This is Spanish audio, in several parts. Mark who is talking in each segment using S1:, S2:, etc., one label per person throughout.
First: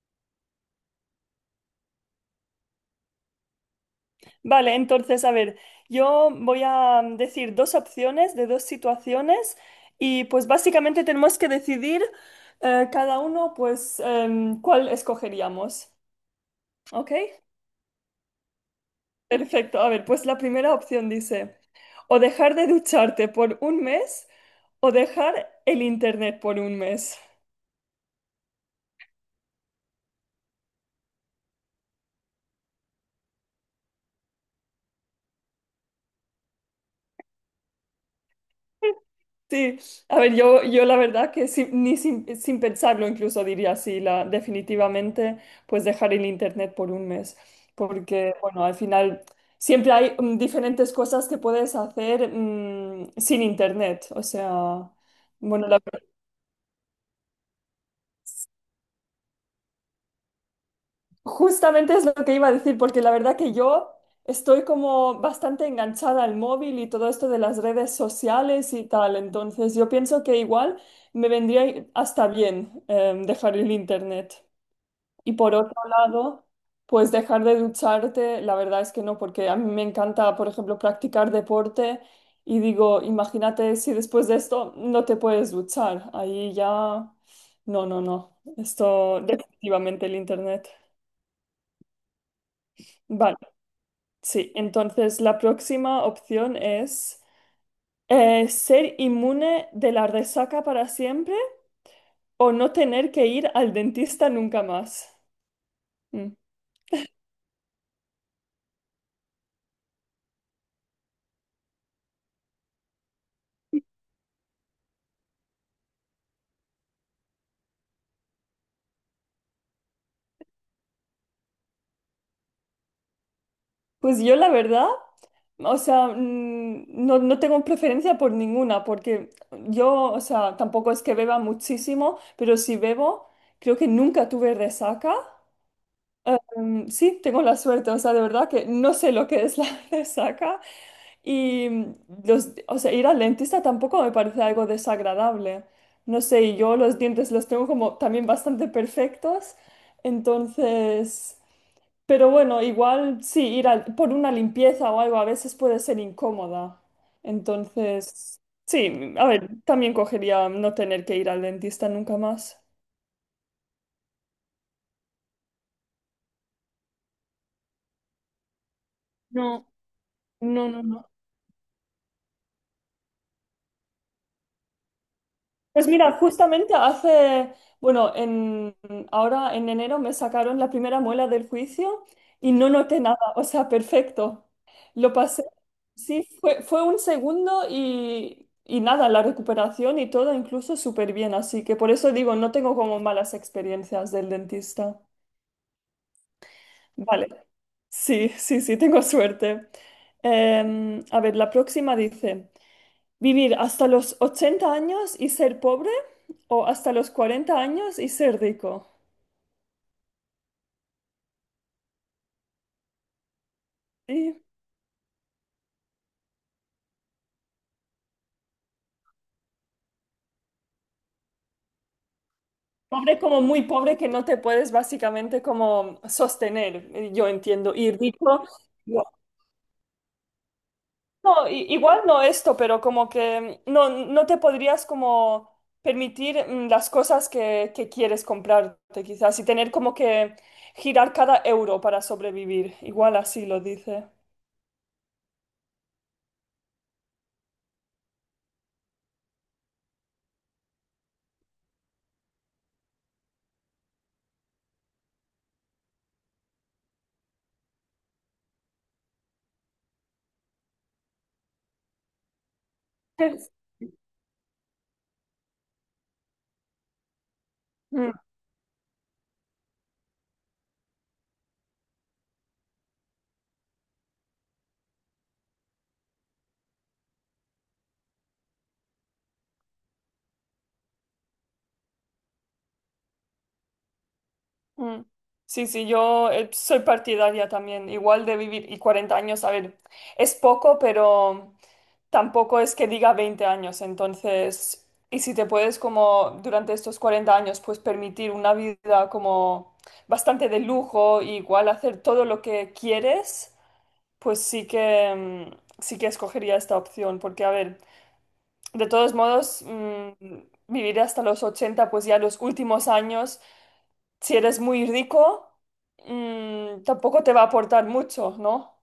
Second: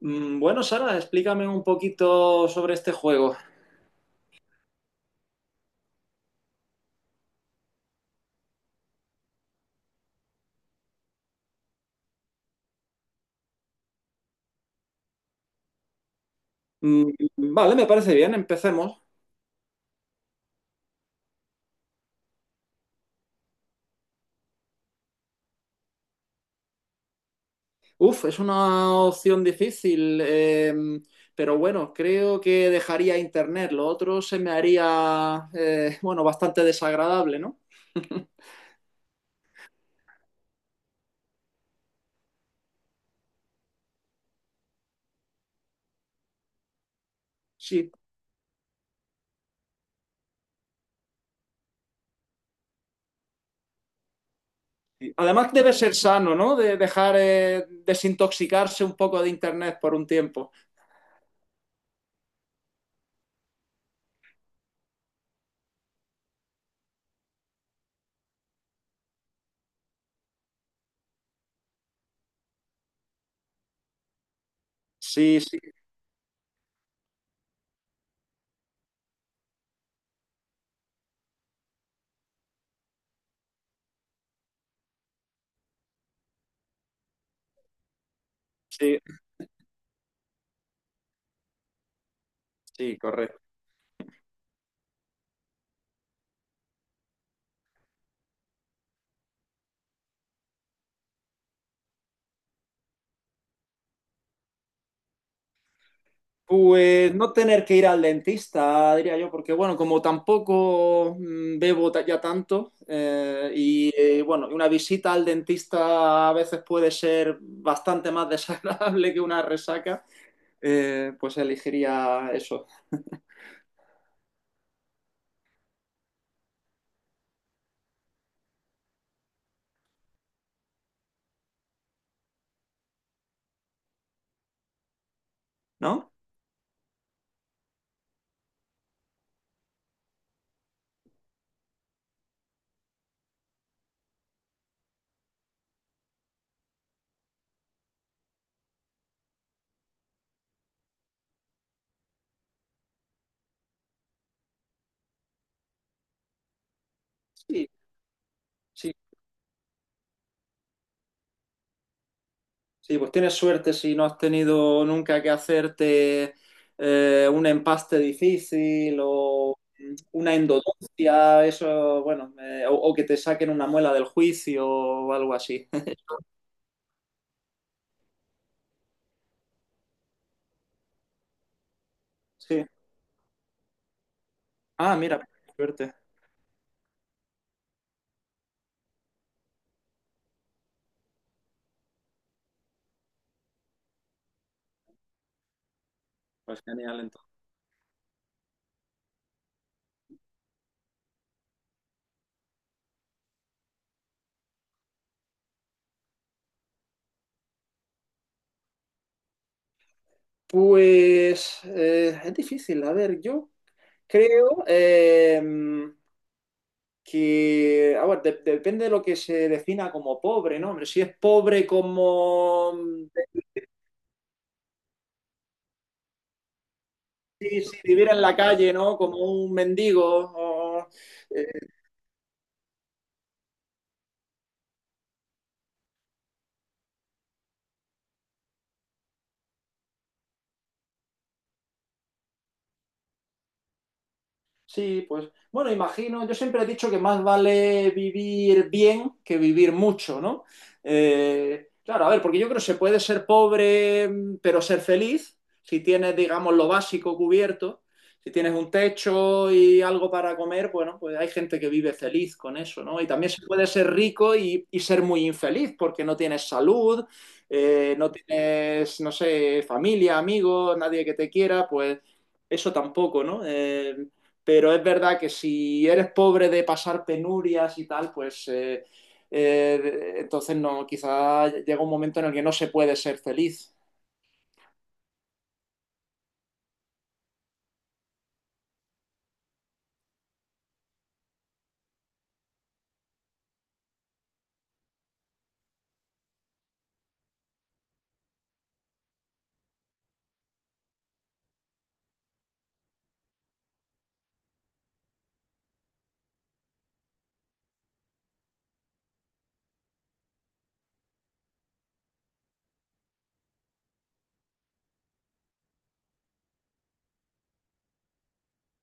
S1: Bueno, Sara, explícame un poquito sobre este juego.
S2: Vale, entonces, a ver, yo voy a decir dos opciones de dos situaciones y pues básicamente tenemos que decidir cada uno pues cuál escogeríamos. ¿Ok?
S1: Mm, Vale, me parece bien, empecemos.
S2: Perfecto. A ver, pues la primera opción dice, o dejar de ducharte por un mes o dejar el internet por un mes.
S1: Uf, es una opción difícil, pero bueno, creo que dejaría Internet. Lo otro se me haría, bueno, bastante desagradable, ¿no?
S2: Sí, a ver, yo la verdad que sin- ni sin, sin pensarlo incluso diría así, la, definitivamente pues dejar el internet por un mes,
S1: Sí.
S2: porque bueno, al final siempre hay diferentes cosas que puedes hacer sin internet, o sea,
S1: Además
S2: bueno,
S1: debe ser sano, ¿no? De dejar desintoxicarse un poco de Internet por un tiempo.
S2: justamente es lo que iba a decir, porque la verdad que yo estoy como bastante enganchada al móvil y todo esto de las redes sociales y tal, entonces yo pienso que igual me vendría hasta bien dejar el internet. Y
S1: Sí,
S2: por
S1: sí,
S2: otro lado, pues dejar de ducharte, la verdad es que no, porque a mí me encanta, por ejemplo, practicar deporte y digo, imagínate si después de esto no te puedes duchar, ahí ya, no, no, no,
S1: sí,
S2: esto definitivamente el internet.
S1: sí,
S2: Vale,
S1: correcto.
S2: sí, entonces la próxima opción es ser inmune de la resaca para siempre o no tener que ir al dentista nunca más. Mm.
S1: Pues no tener que ir al dentista, diría yo, porque bueno, como tampoco bebo ya tanto, y bueno, una visita al dentista a veces puede ser bastante más desagradable que una resaca, pues elegiría eso,
S2: Pues yo la verdad... O sea, mm, no, no tengo preferencia por ninguna, porque yo, o sea, tampoco es que beba muchísimo, pero si bebo, creo que nunca tuve resaca.
S1: ¿no?
S2: Mm, sí, tengo la suerte, o sea, de verdad que no sé lo que es la resaca. Y o sea, ir al dentista tampoco me parece algo desagradable. No sé, y yo los dientes los tengo como también bastante perfectos. Entonces. Pero bueno, igual sí, por una limpieza o algo a veces puede ser incómoda.
S1: Sí,
S2: Entonces,
S1: sí.
S2: sí, a ver, también cogería no tener que ir al dentista nunca más.
S1: Sí, pues tienes suerte si no has tenido nunca que hacerte un empaste difícil o
S2: No,
S1: una
S2: no, no, no.
S1: endodoncia, eso, bueno, o que te saquen una muela del juicio o algo así.
S2: Pues mira, justamente bueno, en, ahora en enero me sacaron la primera muela del juicio y
S1: Sí.
S2: no noté nada, o sea, perfecto.
S1: Ah,
S2: Lo
S1: mira,
S2: pasé,
S1: suerte.
S2: sí, fue un segundo y nada, la recuperación y todo incluso súper bien, así que por eso digo, no tengo como malas experiencias del dentista.
S1: Pues genial,
S2: Vale,
S1: entonces.
S2: sí, sí, sí, tengo suerte. La próxima dice... ¿Vivir hasta los 80 años y ser pobre o hasta los 40 años y ser rico?
S1: Pues es difícil, a ver, yo
S2: Sí.
S1: creo que, a ver, depende de lo que se defina como pobre, ¿no? Hombre, si es pobre como
S2: Pobre como muy pobre que no te puedes básicamente como sostener, yo
S1: si,
S2: entiendo.
S1: si
S2: Y
S1: viviera en la
S2: rico,
S1: calle, ¿no?
S2: no,
S1: Como un mendigo. O, eh,
S2: no, igual no esto, pero como que no, no te podrías como permitir las cosas que quieres comprarte quizás y tener como que girar cada euro para sobrevivir. Igual así lo dice.
S1: Sí, pues bueno, imagino, yo siempre he dicho que más vale vivir bien que vivir mucho, ¿no? Claro, a ver, porque yo creo que se puede ser pobre pero ser feliz si tienes, digamos, lo básico cubierto, si tienes un techo y algo para comer, bueno, pues hay gente que vive feliz con eso, ¿no? Y también se puede ser rico y ser muy infeliz porque no tienes salud, no tienes, no sé, familia, amigos, nadie que te quiera, pues eso tampoco, ¿no? Pero es verdad que si eres pobre de pasar penurias y tal, pues entonces no, quizá llega un momento en el que no se puede ser feliz.
S2: Mm. Sí, sí, yo soy partidaria también, igual de vivir y 40 años, a ver, es poco, pero tampoco es que diga 20 años, entonces, y si te puedes como durante estos 40 años, pues permitir una vida como bastante de lujo, y igual hacer todo lo que quieres, pues sí que escogería esta opción, porque a ver, de todos modos, mm, vivir hasta los 80, pues ya los últimos años si eres muy rico, mm, tampoco te va a aportar mucho, ¿no?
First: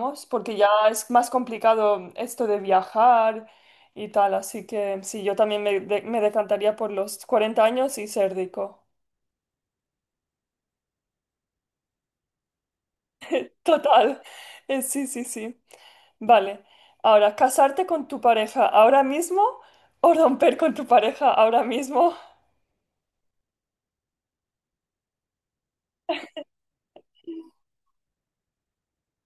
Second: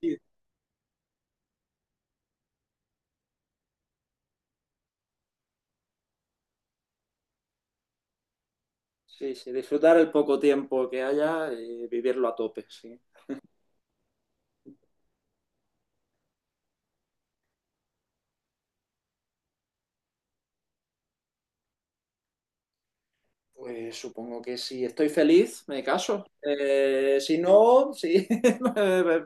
S1: Sí.
S2: porque ya es más complicado esto de viajar y tal, así que sí, yo también me decantaría por los 40 años y ser rico.
S1: Sí, sí, disfrutar el poco tiempo que haya y vivirlo a tope, sí.
S2: Total, sí, sí, sí. Vale, ahora, ¿casarte con tu pareja ahora mismo o romper con tu pareja ahora mismo?
S1: Pues supongo que si estoy feliz, me caso. Si no, sí, me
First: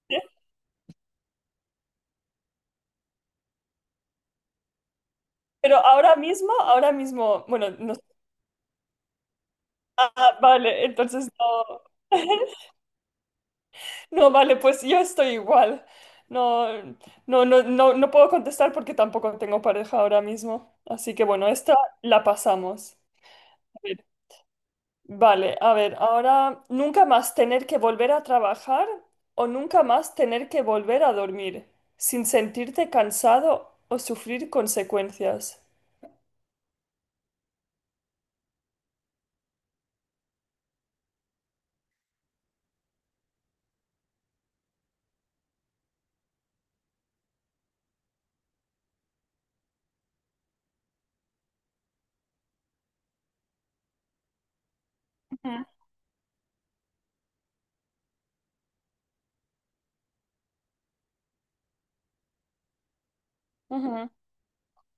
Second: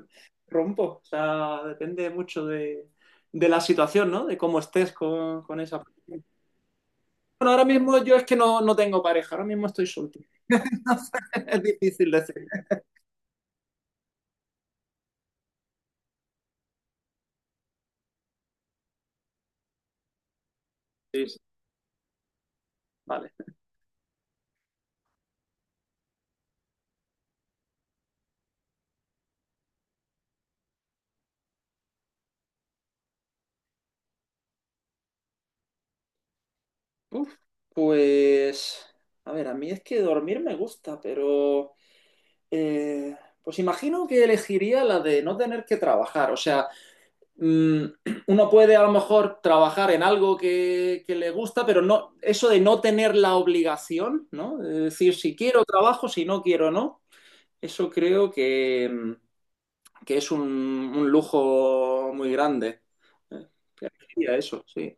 S1: rompo. O sea, depende mucho de la situación, ¿no? De cómo estés con
S2: Pero
S1: esa persona.
S2: ahora mismo,
S1: Bueno, ahora
S2: bueno, no,
S1: mismo yo es que no, no tengo pareja, ahora mismo estoy soltero.
S2: ah, vale,
S1: No
S2: entonces
S1: fue- es
S2: no.
S1: difícil decir.
S2: No, vale, pues yo estoy igual. No, no, no, no, no puedo contestar porque tampoco tengo pareja ahora mismo. Así que
S1: Sí, sí.
S2: bueno, esta la pasamos.
S1: Vale.
S2: A ver, vale, a ver, ahora nunca más tener que volver a trabajar o nunca más tener que volver a dormir sin sentirte cansado o sufrir consecuencias.
S1: Uf, pues, a ver, a mí es que dormir me gusta, pero eh, pues imagino que elegiría la de no tener que trabajar. O sea, mm, uno puede a lo mejor trabajar en algo que le gusta, pero no, eso de no tener la obligación, ¿no? De decir, si quiero
S2: Ujú.
S1: trabajo, si no quiero, no. Eso creo que es un lujo muy grande. Eh, que
S2: Ujú.
S1: elegiría eso, sí.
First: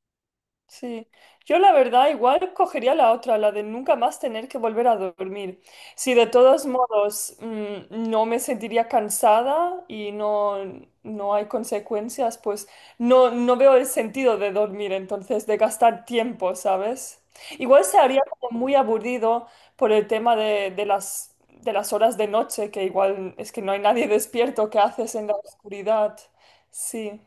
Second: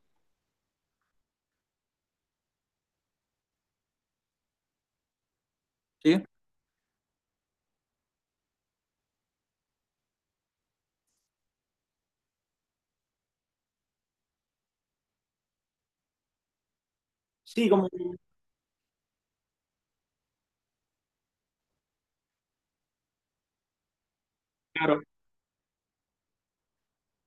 S2: Sí, yo la verdad igual cogería la otra, la de nunca más tener que volver a dormir. Si
S1: ¿Sí?
S2: de todos modos no me sentiría cansada y no, no hay consecuencias, pues no, no veo el sentido de dormir, entonces de gastar tiempo, ¿sabes?
S1: Sí,
S2: Igual
S1: como,
S2: se haría como muy aburrido por el tema de las horas de noche, que igual es que no hay nadie despierto, ¿qué
S1: claro.
S2: haces en la oscuridad? Sí.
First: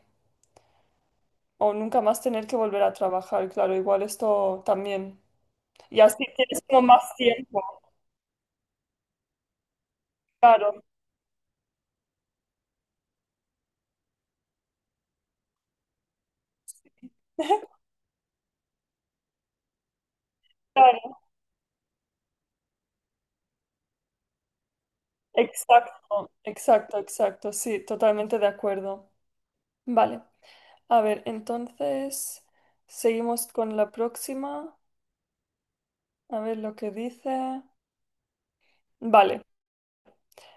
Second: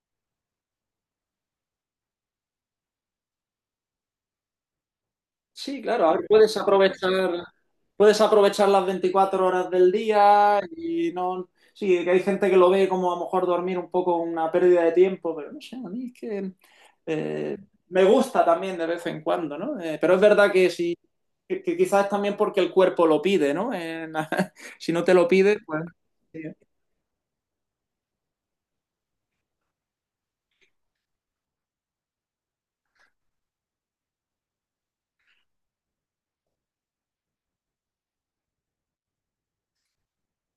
S2: O nunca más tener que volver a trabajar, claro, igual esto también.
S1: Sí,
S2: Y
S1: claro, a
S2: así
S1: ver, puedes
S2: tienes como
S1: aprovechar,
S2: más tiempo,
S1: puedes aprovechar las 24 horas del día
S2: claro,
S1: y no, sí, que hay gente que lo ve como a lo mejor dormir un poco una pérdida de tiempo, pero no sé, a mí es que eh, me gusta también de vez en cuando, ¿no? Pero es verdad que sí,
S2: claro,
S1: que quizás también porque el cuerpo lo pide, ¿no? Si no te lo pide, pues,
S2: exacto,
S1: sí.
S2: exacto, exacto, sí, totalmente de acuerdo. Vale, a ver, entonces seguimos con la próxima, a ver lo que dice. Vale,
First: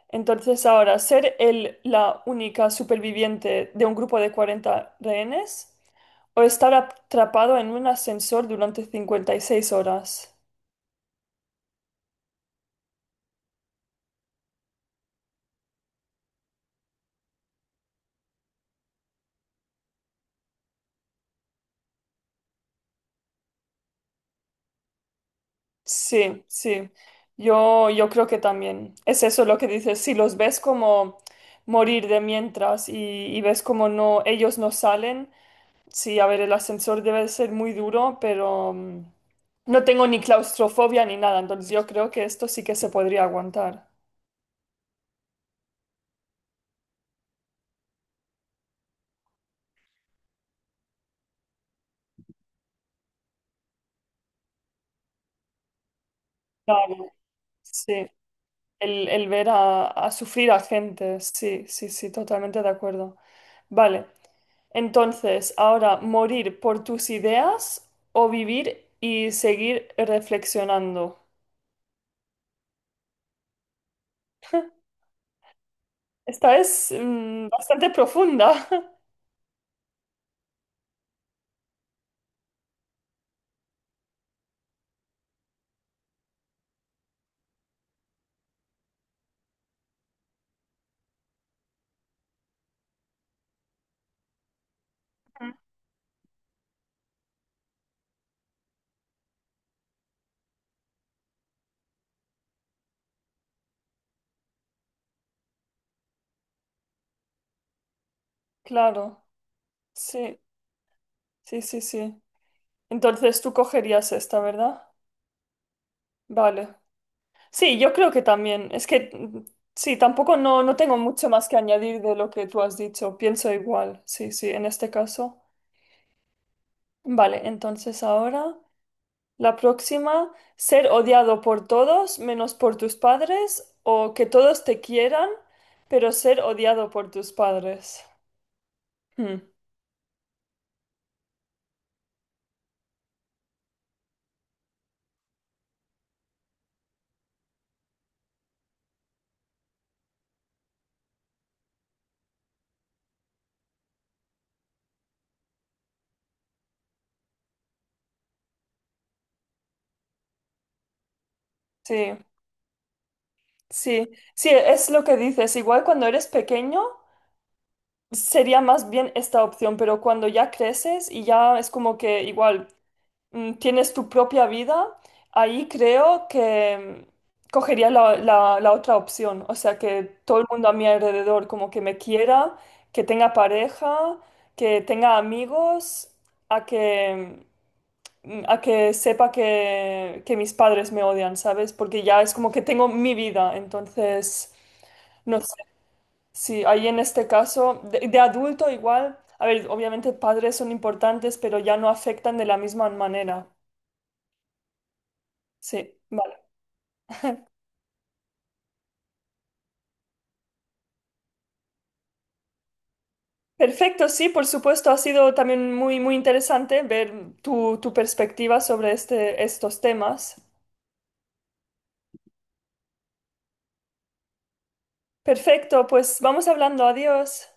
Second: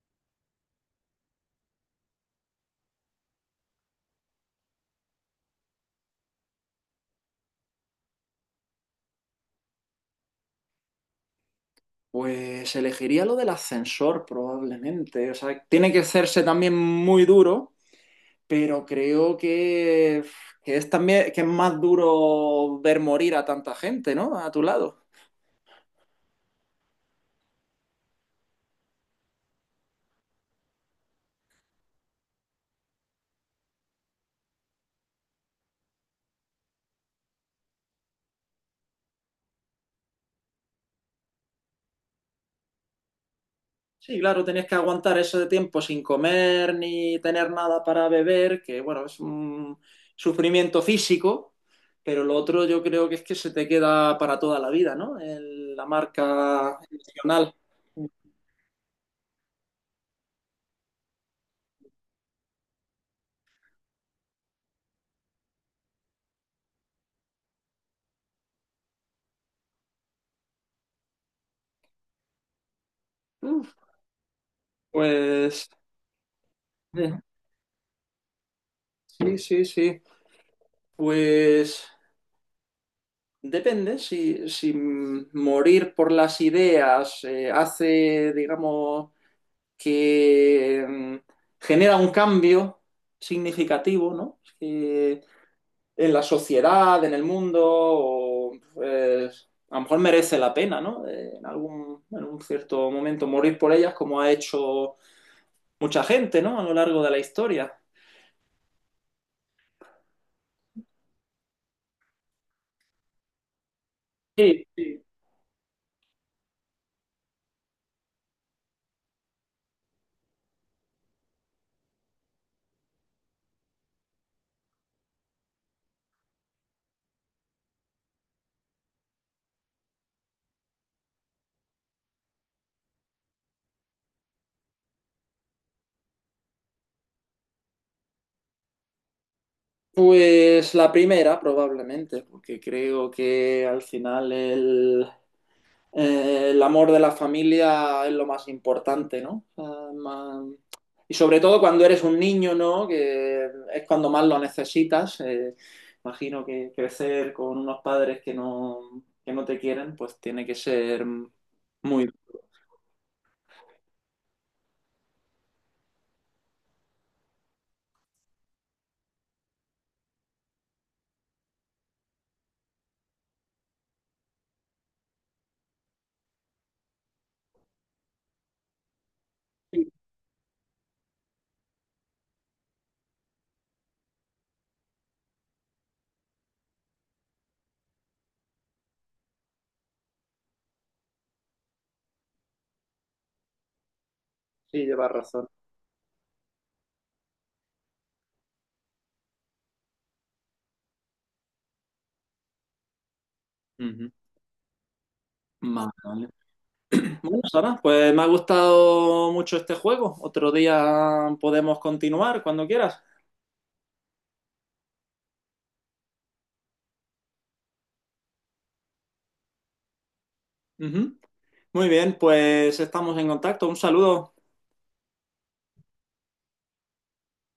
S2: entonces ahora, ser la única superviviente de un grupo de 40 rehenes o estar atrapado en un ascensor durante 56 horas.
S1: Pues elegiría lo del ascensor probablemente. O sea, tiene que hacerse también muy duro pero creo que es también que es más duro ver morir a tanta gente, ¿no? A tu lado.
S2: Sí, sí. Yo creo que también es eso lo que dices. Si los ves como morir de mientras y ves como no, ellos no salen, sí, a ver, el ascensor debe ser muy duro, pero no tengo ni claustrofobia ni nada, entonces yo creo que esto sí que se podría aguantar.
S1: Sí, claro, tenías que aguantar eso de tiempo sin comer ni tener nada para beber, que bueno, es un sufrimiento físico, pero lo otro yo creo que es que se te queda para toda la vida, ¿no? La marca
S2: Claro,
S1: emocional.
S2: sí. El ver a sufrir a gente, sí, sí, sí, totalmente de acuerdo. Vale, entonces, ahora, ¿morir por tus ideas o vivir y seguir reflexionando?
S1: Uf, pues
S2: Esta es
S1: eh,
S2: bastante profunda.
S1: sí, sí, sí. Pues depende, si morir por las ideas hace, digamos, que genera un cambio significativo, ¿no? Eh,
S2: Ujú.
S1: en la sociedad, en el mundo, o, pues, a lo mejor merece la pena, ¿no? En algún, en un cierto momento morir por ellas, como ha hecho mucha gente, ¿no? A lo largo de la historia.
S2: Claro, sí, sí, sí, sí. Entonces tú cogerías esta,
S1: Sí,
S2: ¿verdad?
S1: sí.
S2: Vale. Sí, yo creo que también. Es que sí, tampoco no, no tengo mucho más que añadir de lo que tú has dicho. Pienso igual, sí, sí, en este caso. Vale, entonces ahora. La próxima, ser odiado por todos menos por tus padres o que todos te quieran, pero ser odiado por tus padres. Hmm,
S1: Pues la primera, probablemente, porque creo que al final el amor de la familia es lo más importante, ¿no? Más- Y sobre todo cuando eres un niño, ¿no? Que es cuando más lo necesitas. Imagino que crecer con unos padres que no te quieren, pues tiene que ser
S2: sí,
S1: muy duro.
S2: sí, sí, es lo que dices. Igual cuando eres pequeño sería más bien esta opción, pero cuando ya creces y ya es como que igual tienes tu propia vida, ahí creo que cogería la otra opción. O sea,
S1: Sí,
S2: que todo el mundo a mi alrededor como que me quiera, que tenga pareja, que tenga amigos, a que, a que sepa que mis padres me odian, ¿sabes? Porque ya es como que tengo mi vida, entonces,
S1: sí, llevas
S2: no
S1: razón.
S2: sé. Sí, ahí en este caso, de adulto igual, a ver, obviamente padres son importantes, pero ya no afectan de la misma manera.
S1: Ujú. Vale,
S2: Sí.
S1: vale. Bueno, Sara, pues me ha gustado mucho este juego. Otro día podemos continuar cuando quieras.
S2: Perfecto, sí, por supuesto, ha sido también muy, muy interesante ver tu perspectiva sobre estos temas.
S1: Ujú. Muy bien, pues estamos en contacto. Un saludo.
S2: Perfecto, pues vamos hablando, adiós.